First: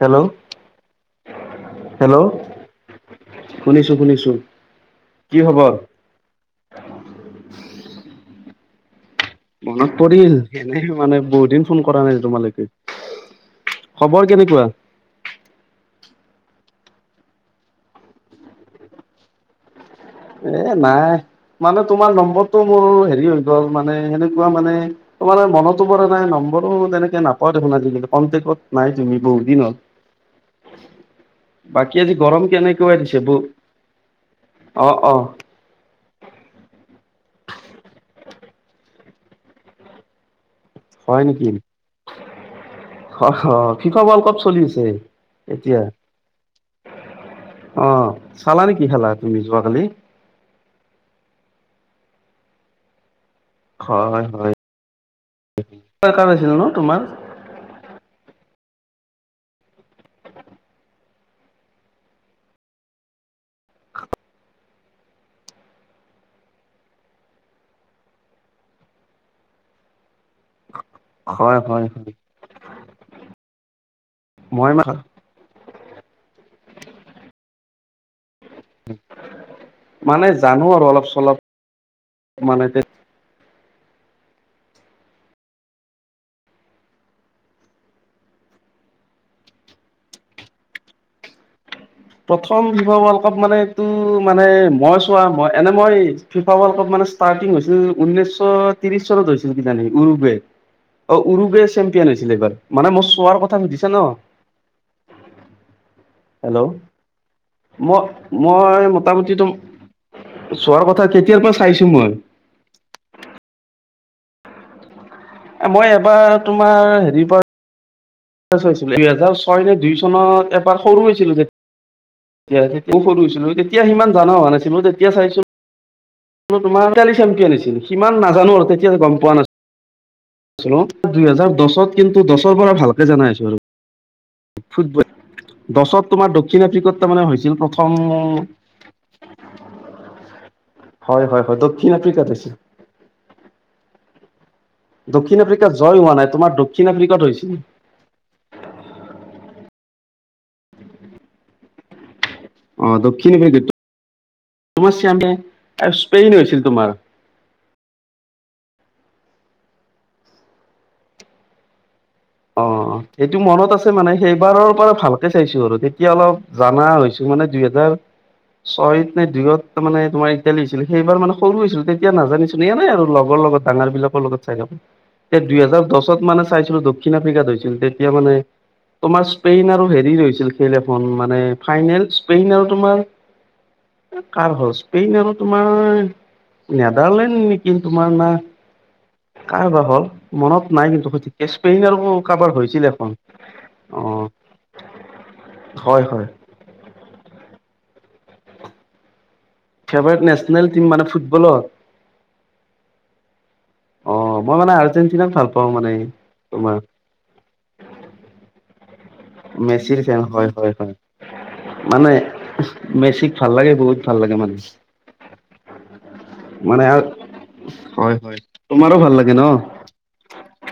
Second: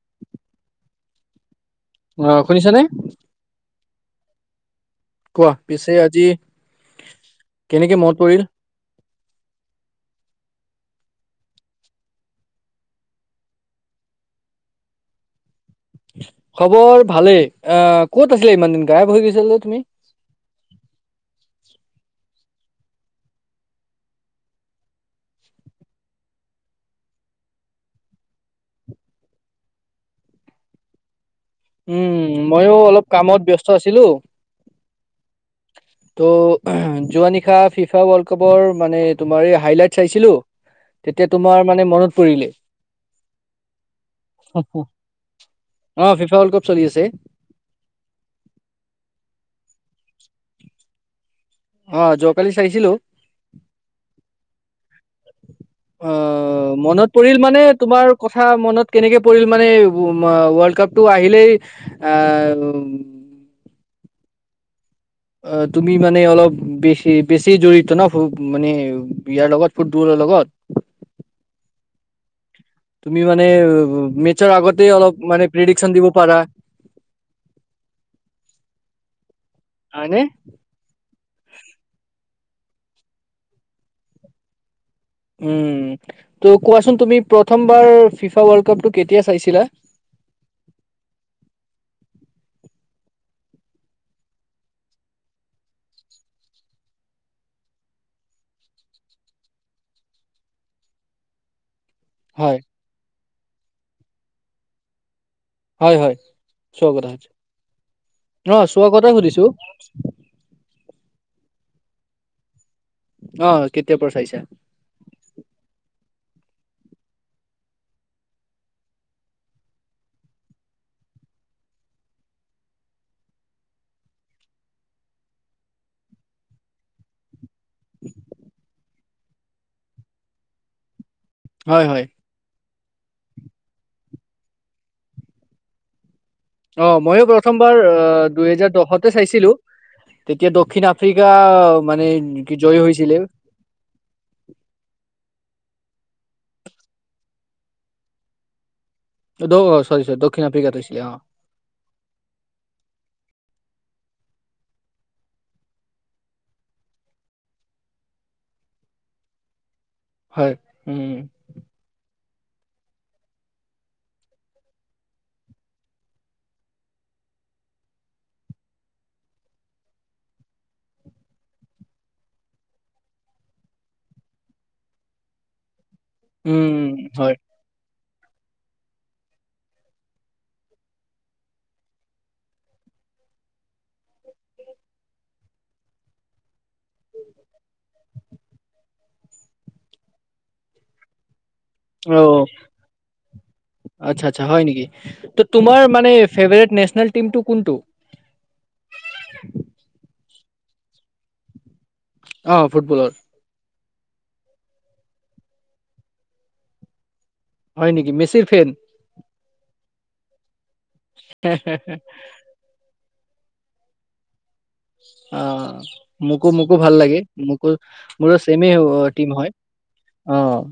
Hello অ, শুনিছা নে? শুনিছোঁ শুনিছোঁ। কোৱা পিছে আজি কেনেকে মনত পৰিল? মনত পৰিল এনে মানে বহুত দিন ফোন কৰা নাই তোমালৈকে। খবৰ কেনেকুৱা? খবৰ ভালেই এ, কত আছিলা ইমান দিন গায়াব হৈ গৈছিলা যে তুমি। এ নাই মানে তোমাৰ নম্বৰ টো মোৰ হেৰি হৈ গ'ল মানে সেনেকুৱা মানে তোমাৰ মনতো পৰা নাই নম্বৰো তেনেকে নাপায় [unintelligible] কন্টেক্টত নাই তুমি বহুত দিন হ'ল। বাকী আজি উম, গৰম ময়ো কেনেকুৱা অলপ দিছে ব কামত ব্যস্ত আছিলোঁ। অ অ ত' যোৱা নিশা ফিফা ৱৰ্ল্ড কাপৰ মানে তোমাৰ এই হাইলাইট চাইছিলোঁ তেতিয়া তোমাৰ মানে মনত পৰিলে। হ', হ', ফিফা ৱৰ্ল্ড কাপ চলি আছে এতিয়া। অ ফিফা ৱৰ্ল্ড কাপ চলি আছে অ', চালা নে কি খেলা তুমি যোৱাকালি। অ', যোৱাকালি চাইছিলোঁ। হয় হয় কাৰ আছিল ন অ', তোমাৰ মনত পৰিল মানে তোমাৰ কথা কথা মনত কেনেকে পৰিল মানে ৱৰ্ল্ড কাপটো আহিলেই আ [inaudible] অ', তুমি মানে অলপ বেছি বেছি জড়ত ন মানে ইয়াৰ লগত ফুটবলৰ লগত। হয়, হয়, হয়। তুমি মানে মেচৰ মই মা আগতে অলপ মানে প্ৰিডিকচন দিব পাৰা। [inaudible] হয়নে মানে জানো আৰু অলপ চলপ। মানে তে উম, ত' কোৱাচোন তুমি প্ৰথমবাৰ ফিফা ৱৰ্ল্ড কাপটো কেতিয়া চাইছিলা? [inaudible] প্ৰথম ফিফা ৱৰ্ল্ড কাপ মানেটো মানে মই চোৱা মই, এনে মই ফিফা ৱৰ্ল্ড কাপ মানে ষ্টাৰ্টিং হৈছিল উনৈশ শ ত্ৰিশ চনত হৈছিল কিজানি উৰুগুৱে অ' উৰুগুৱে চেম কি আনিছিলে এইবাৰ হয় মানে মই চোৱাৰ কথা সুধিছা ন। হয়, হয়, হেল্ল' চব। মই, মই কথা সুধিছো মোটামুটিতো চোৱাৰ কথা কেতিয়াৰ পৰা চাইছো মই। অ', কেতিয়া পৰা চাইছা? মই এবাৰ তোমাৰ হেৰি পৰা হৈছিল। দুইহেজাৰ ছয় নে, দুই চনত এবাৰ সৰু হৈছিলো যে। য়া তেতিয়া সৰু হৈছিলো। তেতিয়া সিমান জনা হোৱা নাছিলো। তেতিয়া চাইছো ম তোমাৰা, ইতালিছেমপিয়ন হৈছে। সিমান নাজানো আৰু তেতিয়া গম পোৱা না-ছিলো। দুইহেজাৰ হয় দচত হয় কিন্তু দচৰ পৰা ভালকে জানা হৈছো আৰু। ফুটবল দচত অ', ময়ো প্ৰথমবাৰ দুহেজাৰ দহতে চাইছিলো। তেতিয়া দক্ষিণ হয় আফ্ৰিকা হয় হয় দক্ষিণ মানে আফ্ৰিকাত হৈছিল কি জয় হৈছিলে। দক্ষিণ আফ্ৰিকা জয় হোৱা নাই, তোমাৰ দক্ষিণ আফ্ৰিকাত হৈছিল। চৰি চৰি দক্ষিণ আফ্ৰিকাত হৈছিলে অ'। অ', দক্ষিণ আফ্ৰিকাত তোমাৰ চিয়ামে তাৰ স্পেইন হৈছিল তোমাৰ। হয়, উম, উম, অ', সেইটো মনত আছে মানে সেইবাৰৰ পৰা ভালকে চাইছো আৰু তেতিয়া অলপ জানা হৈছো। মানে দুইহেজাৰ ছয়ত নে, দুইয়ত মানে তোমাৰ ইটালী হৈছিলে। সেইবাৰ মানে সৰু হৈছিলো তেতিয়া নাজানিছিলো এনেই আৰু লগৰ লগত ডাঙৰ বিলাকৰ লগত চাই থাকো। দুইহেজাৰ দহত মানে উম চাইছিলো দক্ষিণ হয় আফ্ৰিকাত হৈছিল। এতিয়া মানে তোমাৰ স্পেইন আৰু হেৰিৰ হৈছিল খেল এখন মানে, ফাইনেল স্পেইন আৰু তোমাৰ কাৰ হল স্পেইন আৰু তোমাৰ নেদাৰলেণ্ড নেকি? তোমাৰ না কাৰবাৰ হ'ল। মনত নাই কিন্তু সঠিককে স্পেইন আৰু অ', কাৰবাৰ হৈছিল এখন। অ আচ্ছা, আচ্ছা হয় নেকি। তো তোমাৰ হয় মানে হয় ফেভাৰেট নেচনেল টিমটো কোনটো? [unintelligible] ফেভাৰেট নেচনেল টিম মানে ফুটবলৰ? অ', ফুটবলৰ। অ', মই মানে আৰ্জেণ্টিনাক ভাল পাওঁ মানে। তোমাৰ হয় নেকি। মেচিৰ ফেন। মেচিৰ ফেন হয়, হয়, হয়। মানে মেচিক ভাল লাগে বহুত ভাল লাগে মানে। অ', মোকো, মোকো মানে ভাল লাগে মোকো হয় মোৰ হয় ছেমে তোমাৰো ভাল টিম লাগে ন হয়। অ',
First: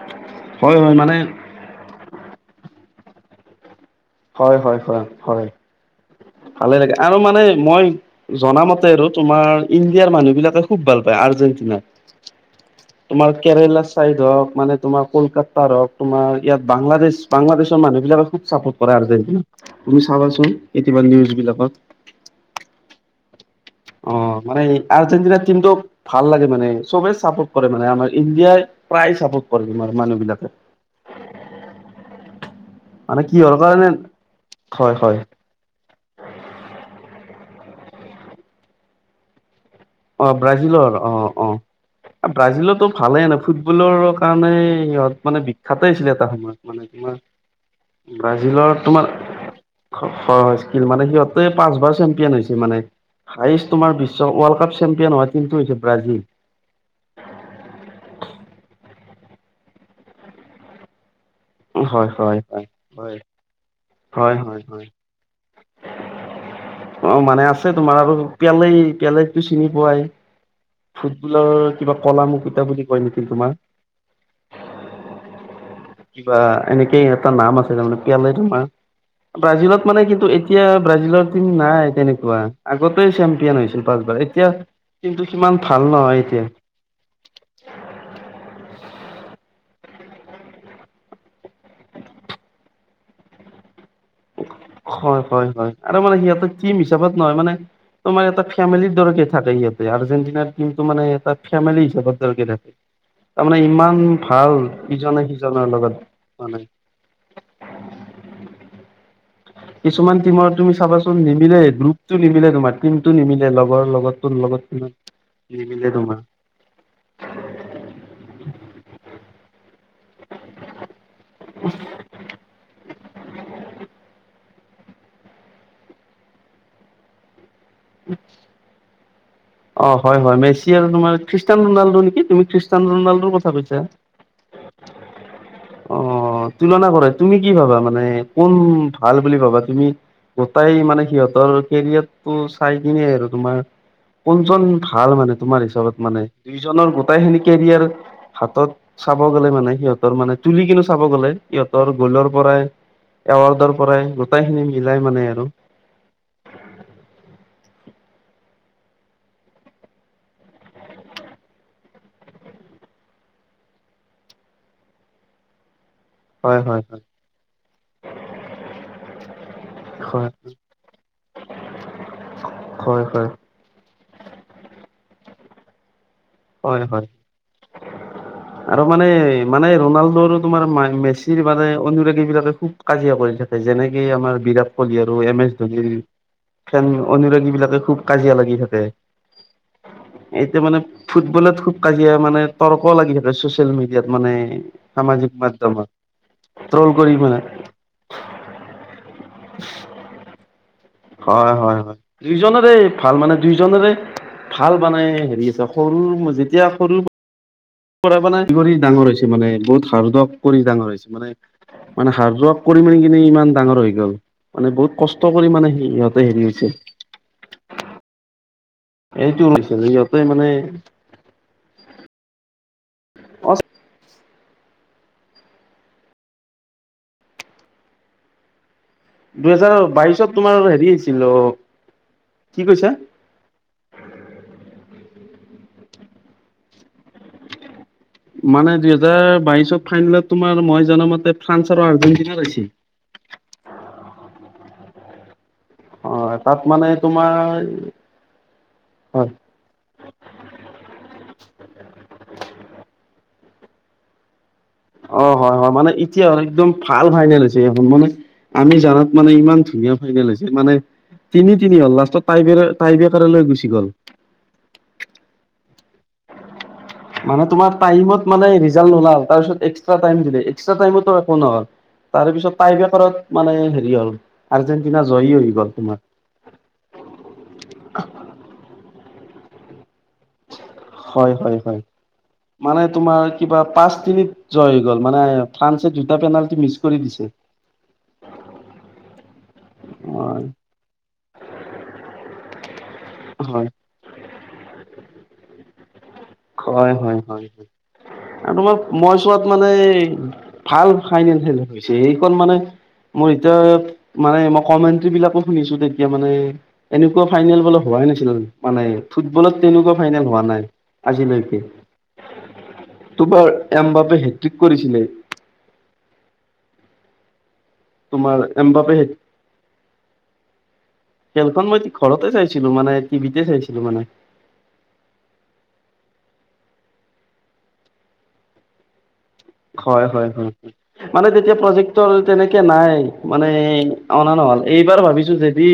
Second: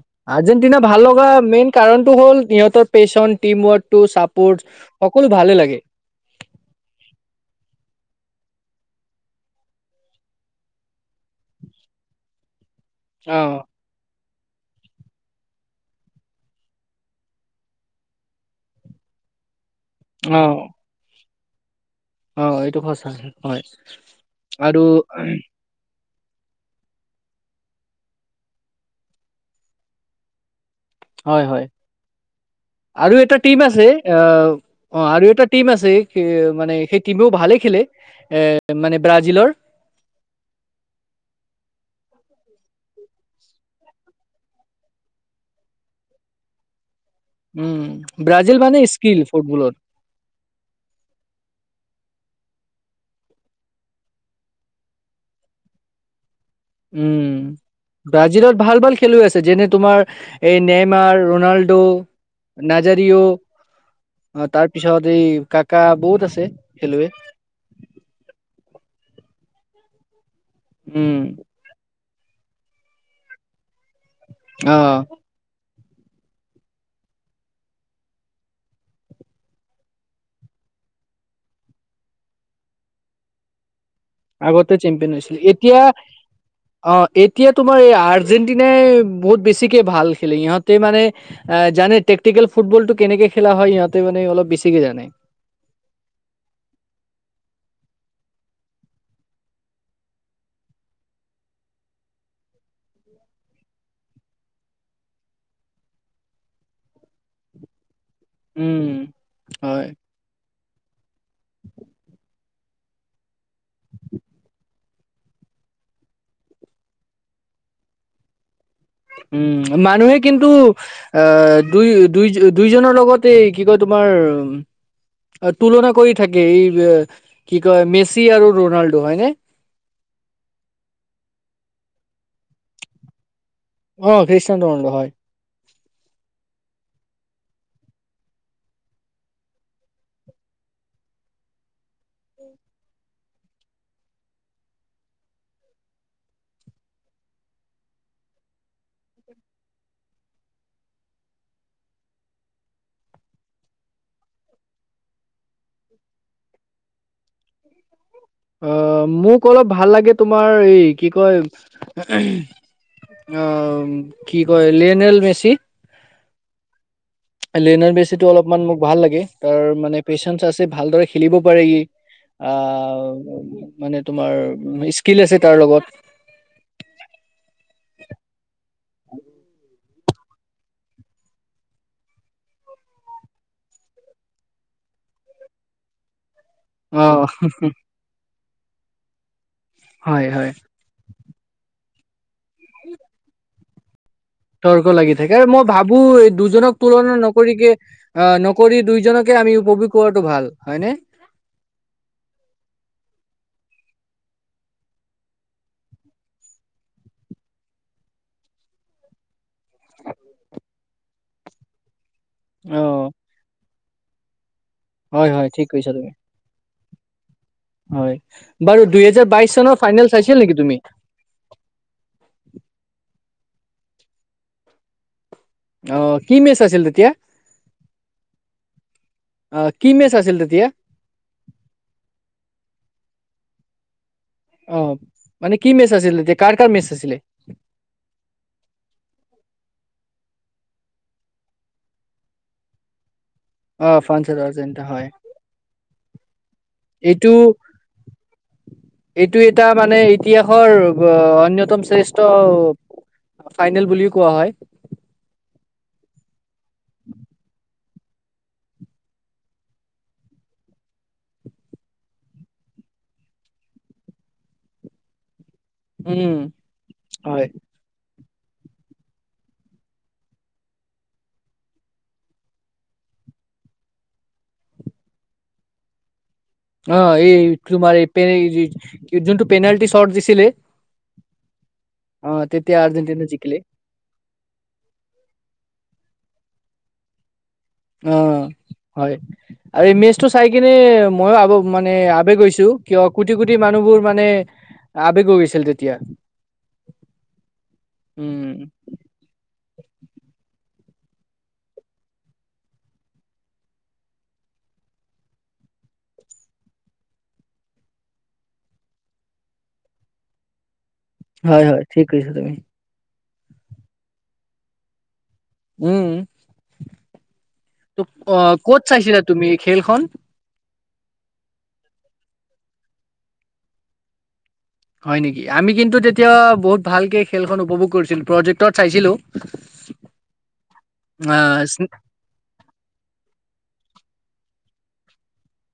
হয় আৰ্জেণ্টিনা হয় ভাল মানে লগা মেইন কাৰণটো হ'ল সিহঁতৰ পেশচন টিম ৱৰ্ড হয়, হয়, হয়, হয় ভালে লাগে আৰু মানে মই জনা মতে আৰু তোমাৰ ইণ্ডিয়াৰ মানুহ বিলাকে খুব ভাল পায় আৰ্জেণ্টিনাক। তোমাৰ অ', কেৰেলা চাইড হওক মানে তোমাৰ কলকাতাৰ হক। তোমাৰ ইয়াত বাংলাদেশ, বাংলাদেশৰ মানুহ বিলাকে খুব চাপোৰ্ট কৰে আৰ্জেণ্টিনাক। তুমি চাবাচোন অ', কেতিয়াবা নিউজ বিলাকত। অ এইটো সচা। অ মানে আৰ্জেণ্টিনাৰ টিমটো ভাল লাগে মানে, চবে চাপোৰ্ট কৰে মানে, আমাৰ ইণ্ডিয়াই প্ৰায় চাপোৰ্ট কৰে। তোমাৰ মানুহবিলাকে হয়। হয় আৰু মানে এটা কিহৰ টিম আছে কাৰণে অ হয় অ হয় আৰু এটা টিম আছে। স মানে সেই টিমেও ভালে খেলে এ মানে ব্ৰাজিলৰ। অ ব্ৰাজিলৰ অ অ ব্ৰাজিলতো ভালে ফুটবলৰ কাৰণে সিহঁত মানে বিখ্যতে আছিলে এটা সময়ত মানে তোমাৰ উম, ব্ৰাজিল ব্ৰাজিলৰ মানে তোমাৰ স্কিল ফুটবলত। হয় হয় স্ মানে সিহতে পাঁচবাৰ চে্প হৈছে মানে। হায়ষ্ট তোমাৰ বিশ্ব ৱৰ্ল্ড কাপ চেম্পিয়ন হোৱা টিমটো হৈছে ব্ৰাজিল। উম ব্ৰাজিলত ভাল ভাল খেলুৱৈ আছে। যেনে তোমাৰ এই নেমাৰ ৰনাল্ডো, হয় হয় হয় নজাৰিঅ হয় হয় অ হয় তাৰ হয় পিছত এই কাকা বহুত আছে খেলুৱৈ। কেলে টো চিনি পোৱাই উম, ফুটবলৰ কিবা কলা মুুকুটা বুলি কয় নেকি তোমাৰ। অ' কিবা এনেকেই এটা নাম আছে, তাৰমানে পিয়ালে তোমাৰ। ব্ৰাজিলত মানে কিন্তু এতিয়া ব্ৰাজিলৰ টিম নাই, তেনেকুৱা আগতে চেম্পিয়ন হৈছিল। পাঁচবাৰ এতিয়া আগতে চেম্পিয়ন কিন্তু হৈছিলে। সিমান এতিয়া ভাল নহয় এতিয়া অ' এতিয়া তোমাৰ এই আৰ্জেণ্টিনাই বহুত বেছিকে ভাল খেলে, ইহঁতে মানে জানে টেক্টিকেল ফুটবল টো কেনেকে খেলা হয়, ইহঁত হয়। হয়। হয়। আৰু মানে সিহঁতে টিম হিচাপত নহয় মানে তোমাৰ এটা ফেমিলিৰ দৰেকে থাকে ইহঁতে, আৰ্জেণ্টিনাৰ টিমটো মানে এটা ফেমিলি হিচাপৰ দৰেকে থাকে তাৰমানে ইমান ভাল ইজনে সিজনৰ লগত মানে [unintelligible] উম। হয়। কিছুমান টিমৰ তুমি চাবাচোন, নিমিলে গ্ৰুপতটো নিমিলে তোমাৰ কিন্তু নিমিলে লগৰ লগত তোৰ লগত কি নিমিলে তোমাৰ। [unintelligible] উম, মানুহে কিন্তু আহ দুই দুই দুইজনৰ লগত তেই কি কয় তোমাৰ তুলনা কৰি থাকে এই কি কয় মেচি আৰু ৰোনাল্ডো হয়নে। অ হয় মেছি আৰু তোমাৰ খ্ৰীষ্টান ৰোনাল্ড নেকি তুমি খ্ৰীষ্টান ৰোনাল্ডো কথা কৈছা। অ খ্ৰীষ্টান ৰনাল্ডো হয়। অ' তুলনা কৰে তুমি কি ভাবা মানে কোন ভাল বুলি ভাবা তুমি? গোটাই মানে সিহঁতৰ কেৰিয়াৰটো চাই কিনে আৰু তোমাৰ কোনজন ভাল মানে তোমাৰ হিচাপত মানে দুইজনৰ গোটেই খিনি কেৰিয়াৰ হাতত চাপ চাব গ'লে মানে সিহঁতৰ মানে তুলি কিনো চাব গ'লে সিহঁতৰ গ'লৰ পৰাই এৱাৰ্ডৰ পৰাই গোটেই খিনি মিলাই মানে আৰু অ' মোক অলপ ভাল লাগে তোমাৰ এই কি কয় অ' কি কয় লিঅ'নেল মেছি। হয়, হয়, হয়। লিঅ'নেল মেছি অলপমান মোক ভাল লাগে তাৰ মানে হয় হয় পেচেঞ্চ আছে, ভালদৰে খেলিব পাৰে ই। হয় হয় আহ, মানে তোমাৰ স্কিল আছে তাৰ লগত। হয়, হয়। আৰু মানে মানে ৰোনাল্ডো আৰু তোমাৰ মেচিৰ মানে অনুৰাগী বিলাকে খুব কাজিয়া কৰি থাকে। যেনেকে আমাৰ বিৰাট কোহলি আৰু এম এছ ধোনিৰ। অ অনুৰাগী বিলাকে খুব কাজিয়া লাগি থাকে, হয় হয় এতিয়া মানে ফুটবলত খুব কাজিয়া মানে তৰ্ক লাগি থাকে চ'ছেল মেডিয়াত। তৰ্ক লাগি থাকে আৰু মই ভাবো এই দুজনক ট্ৰল কৰি তুলনা মানে নকৰিকে অ' নকৰি দুইজনকে আমি উপভোগ কৰাটো ভাল হয় নে। হয়, হয়, হয়। দুইজনেৰে ভাল মানে দুইজনেৰে ভাল বানে হেৰি সৰু যেতিয়া সৰু পঢ়া পনা কৰি ডাঙৰ হৈছে, মানে বহুত হাৰ্ড ৱৰ্ক কৰি ডাঙৰ হৈছে মানে। মানে হাৰ্ড ৱৰ্ক অ কৰি মেলি কিননে ইমান ডাঙৰ হৈ গ'ল। মানে বহুত হয় কষ্ট হয় কৰি ঠিক মানে কৈছা সি তুমি সহঁতে হেৰি হৈছে হয়। বাৰু দুইহেজাৰ এইটো বাইশ ওলাইছিল চনৰ ফাইনেল সিহঁতে চাইছিলা মানে নেকি তুমি? অ' আহ, কি মেচ আছিল তেতিয়া। অ দুহেজাৰ কি মেচ বাইশত আছিল তেতিয়া? তোমাৰ হেৰি আছিল। অ' কি কৈছে। অ' মানে কি মেচ আছিল। তেতিয়া কাৰ কাৰ মেচ আছিলে। মানে দুহেজাৰ বাইচ্ছত ফাইনেলত তোমাৰ মই জন মতে ফ্ৰান্স আৰু আৰ্জেন্টিনা ৰৈছে। অ', ফ্ৰান্স আৰু আৰ্জেণ্টনা হয়। অ', তাত মানে এইটো তোমাৰ হয় এইটো এটা মানে ইতিহাসৰ অন্যতম শ্ৰেষ্ঠ ফাইনেল বুলিও কোৱা হয়। অ', হয়, হয়, মানে এতিয়া আৰু একদম ভাল ফাইনেল হৈছে এইখন মানে আমি জানাত মানে ইমান ধুনীয়া ফাইনেল হৈছে মানে তিনি তিনি হ'ল লাষ্টত টাইবে টাইবেকাৰ লৈ গুচি গল। উম। হয়। মানে তোমাৰ টাইমত মানে ৰিজাল্ট নোলাল তাৰপিছত এক্সাষ্টাৰ টাইমটো এক্সাষ্টাৰ টাইমটো একো নহ'ল। তাৰপিছত টাই বেকাৰত মানে হেৰি হ'ল আৰ্জেণ্টিনা জয়ী হৈ গ'ল তোমাৰ। অ' এই তোমাৰ যোনটো পেনাল্টি চট হয়, হয়, হয়। অ তেতিয়া মানে তোমাৰ আৰ্জেণ্টিনা জিকিলে কিবা পাঁচ তিনিত জয় হৈ গ'ল মানে ফ্ৰান্স দুটা পেনাল্টী মিছ কৰি দিছো। অ'। হয় আৰু এই মেচটো চাই হয় কিনে মইও আ, মানে আবেগ হৈছো। কিয় কোটি কোটি হয় মানুহবোৰ মানে আৱেগ হৈ গৈছিল তেতিয়া। হয়, হয়, হয়, আৰু উম তোমাৰ মই চোৱাত মানে ভাল ফাইনেল খেল হৈছে এইখন মানে মোৰ এতিয়া মানে, মই কমেন্ট্ৰী বিলাকো শুনিছো তেতিয়া মানে এনেকুৱা ফাইনেল বলে হো ভবাই নাছিল, মানে ফুটবলত তেনেকুৱা ফাইনেল হোৱা নাই। আজিলৈকে হয়, হয় ঠিক কৈছা তুমি। তোমাৰ এম বাপে হেট্ৰিক কৰিছিলে। উম। ত তোমাৰ অ', ক'ত এমবাপে হেট চাইছিলা তুমি খেলখন? খেলখন মই ঘৰতে চাইছিলো মানে টিভিতে চাইছিলো মানে। হয় নেকি! আমি কিন্তু তেতিয়া বহুত ভালকে খেলখন উপভোগ কৰিছিলো প্ৰজেক্টত চাইছিলো। হয়, হয়, হয়। মানে তেতিয়া আহ প্ৰজেক্টৰ তেনেকে নাই, মানে অনা নহল। এইবাৰ ভাবিছো যদি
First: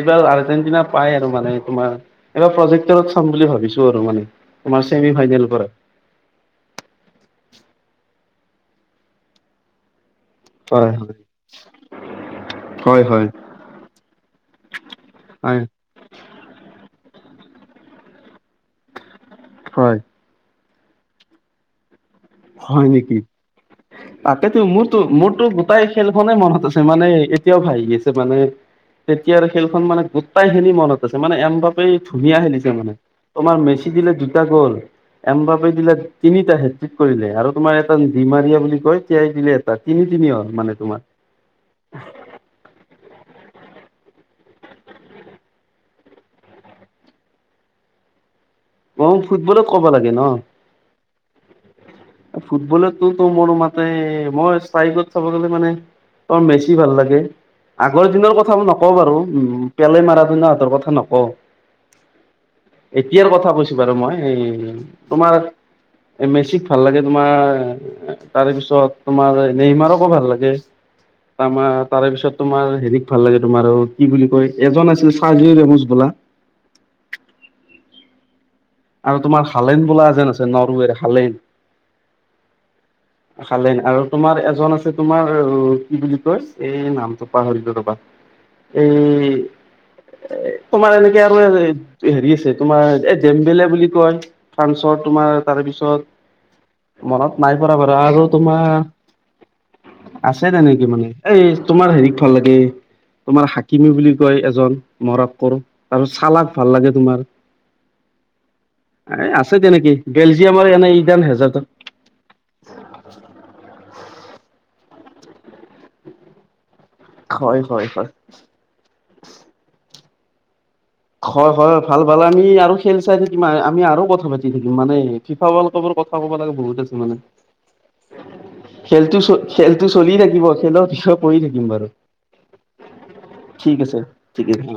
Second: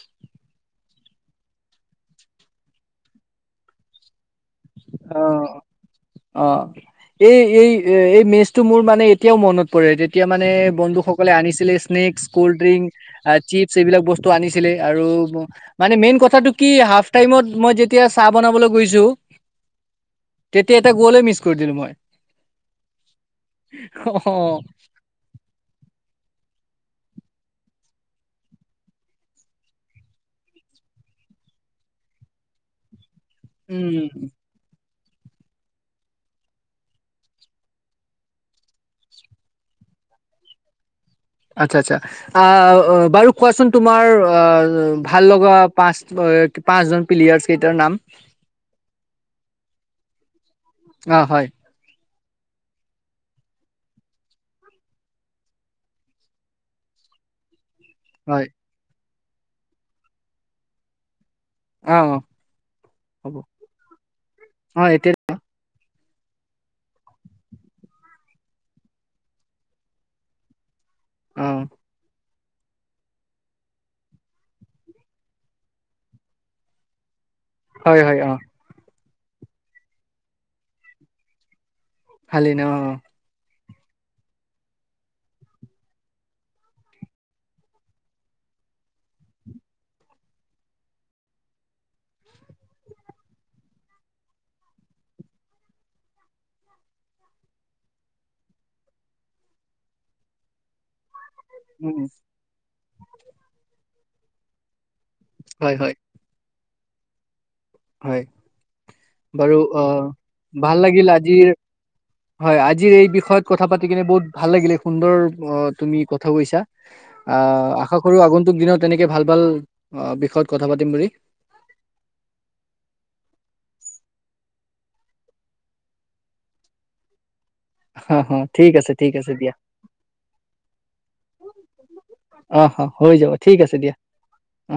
এইবাৰ আৰ্জেণ্টিনা পাই আৰু মানে তোমাৰ, এইবাৰ প্ৰজেক্টৰত চাম বুলি ভাবিছো আৰু মানে। তোমাৰ চছেমি অ ফাইনেল পৰা। অ', এই, এই, এই, মেচটো মোৰ মানে এতিয়াও মনত পৰে। এতিয়া মানে হয় হয় বন্ধুসকলে আনিছিলে স্নেকস, কোল্ড ড্ৰিংক, হয় হয় চিপছ, এইবিলাক বস্তু আনিছিলে আৰু হয় মানে মেইন কথাটো কি হাফ টাইমত মই যেতিয়া চাহ বনাবলৈ গৈছো হয়। তেতিয়া এটা গ'লেই মিছ কৰি দিলো মই। হয় নেকি? তাকেতো, অ', মোৰতো মোৰতো গোটাই খেল নে মনত আছে মানে এতিয়াও ভাহি আছে মানে তেতিয়া আৰু খেলখন মানে গোটাই খিনি মনত আছে মানে এন বাপেই ধুনীয়া খেলিছে মানে। তোমাৰ মেচি দিলে উম, দুটা গ'ল, এম বাপি দিলে তিনিটা হেত কৰিলে আৰু তোমাৰ এটা ডিমাৰিয়া বুলি কয়, তিয়াই দিলে এটা, তিনি তিনি হল মানে তোমাৰ। আচ্ছা আচ্ছা আহ বাৰু কোৱাচোন তোমাৰ অ ভাল লগা পাঁচ, পাঁচ জন প্লেয়াৰ্চ কেইটাৰ নাম। অ', ফুটবলে ক'ব লাগে ন? অ', হয়। ফুটবলো তো মোৰ মাতে মই চাইত চাব গলে মানে অ', মেছি ভাল লাগে। আগৰ দিনৰ হয় কথাব নকওঁ বাৰু, উম, পেলে মাৰদনা হতৰ কথা নকওঁ। অ', অ', এতিয়াৰ হ'ব কথা কৈছো বাৰু মই, অ', এতিয়া তোমাৰ এ মেচিক ভাল লাগে তোমাৰ, তাৰ পিছত তোমাৰ নেইমাৰকো ভাল লাগে। অ', তমাৰ তাৰে পিছত তোমাৰ হেৰিক ভাল লাগে তোমাৰ আৰু কি বুলি কয় এজন আছিলে চাৰ্জি ৰেমুজ বোলা। [unintelligible] হয়। হয়। অ। আৰু তোমাৰ হালেণ্ড বোলা যেন আছে। নৰৱেৰ হালেণ্ড। হালন অ অ হালেন আৰু তোমাৰ এজন আছে, তোমাৰ কি বুলি কয়? এই নামটো পাহৰিলো ৰবা এই এ তোমাৰ এনেকে আৰু হেৰি আছে তোমাৰ এ জেমবলেগ কয় ফ্ৰান্সৰ তোমাৰ, তাৰপিছত মনত নাই পৰা বাৰু আৰু তোমাৰ আছে তেনেকে মানে। এই তোমাৰ উম, হেৰিক ভাল লাগে, তোমাৰ হাকিমী বুলি কয় এজন। মৰক কৰো। হয় হয় তাৰপাছত চালাক ভাল লাগে তোমাৰ। হয়। এ বাৰু আছে অ তেনেকি বেলজিয়ামৰ ভাল এনে লাগিল ইডান আজিৰ হেজাৰত হয় আজিৰ এই বিষয়ত কথা পাতি কিনে বহুত ভাল লাগিলে। সুন্দৰ অ তুমি কথা কৈছা। হয় আহ। হয় আশা হয় কৰো আগন্তুক দিনত তেনেকে ভাল ভাল বিষয়ত কথা পাতিম বুলি হয়। হয়। হয়। ভাল ভাল আমি আৰু খেল চাই থেকিমা আমি আৰু কথা পাতি থাকিম, মানে ফিফালৰ কথা ক'ব লাগে বহুত আছে মানে। হ হ ঠিক আছে ঠিক খেলটো চ আছে দিয়া খেলটো চলি থাকিব। খেলৰ বিষ কৈ থাকিম বাৰু। আহ অ হৈ যাব ঠিক আছে দিয়া। অ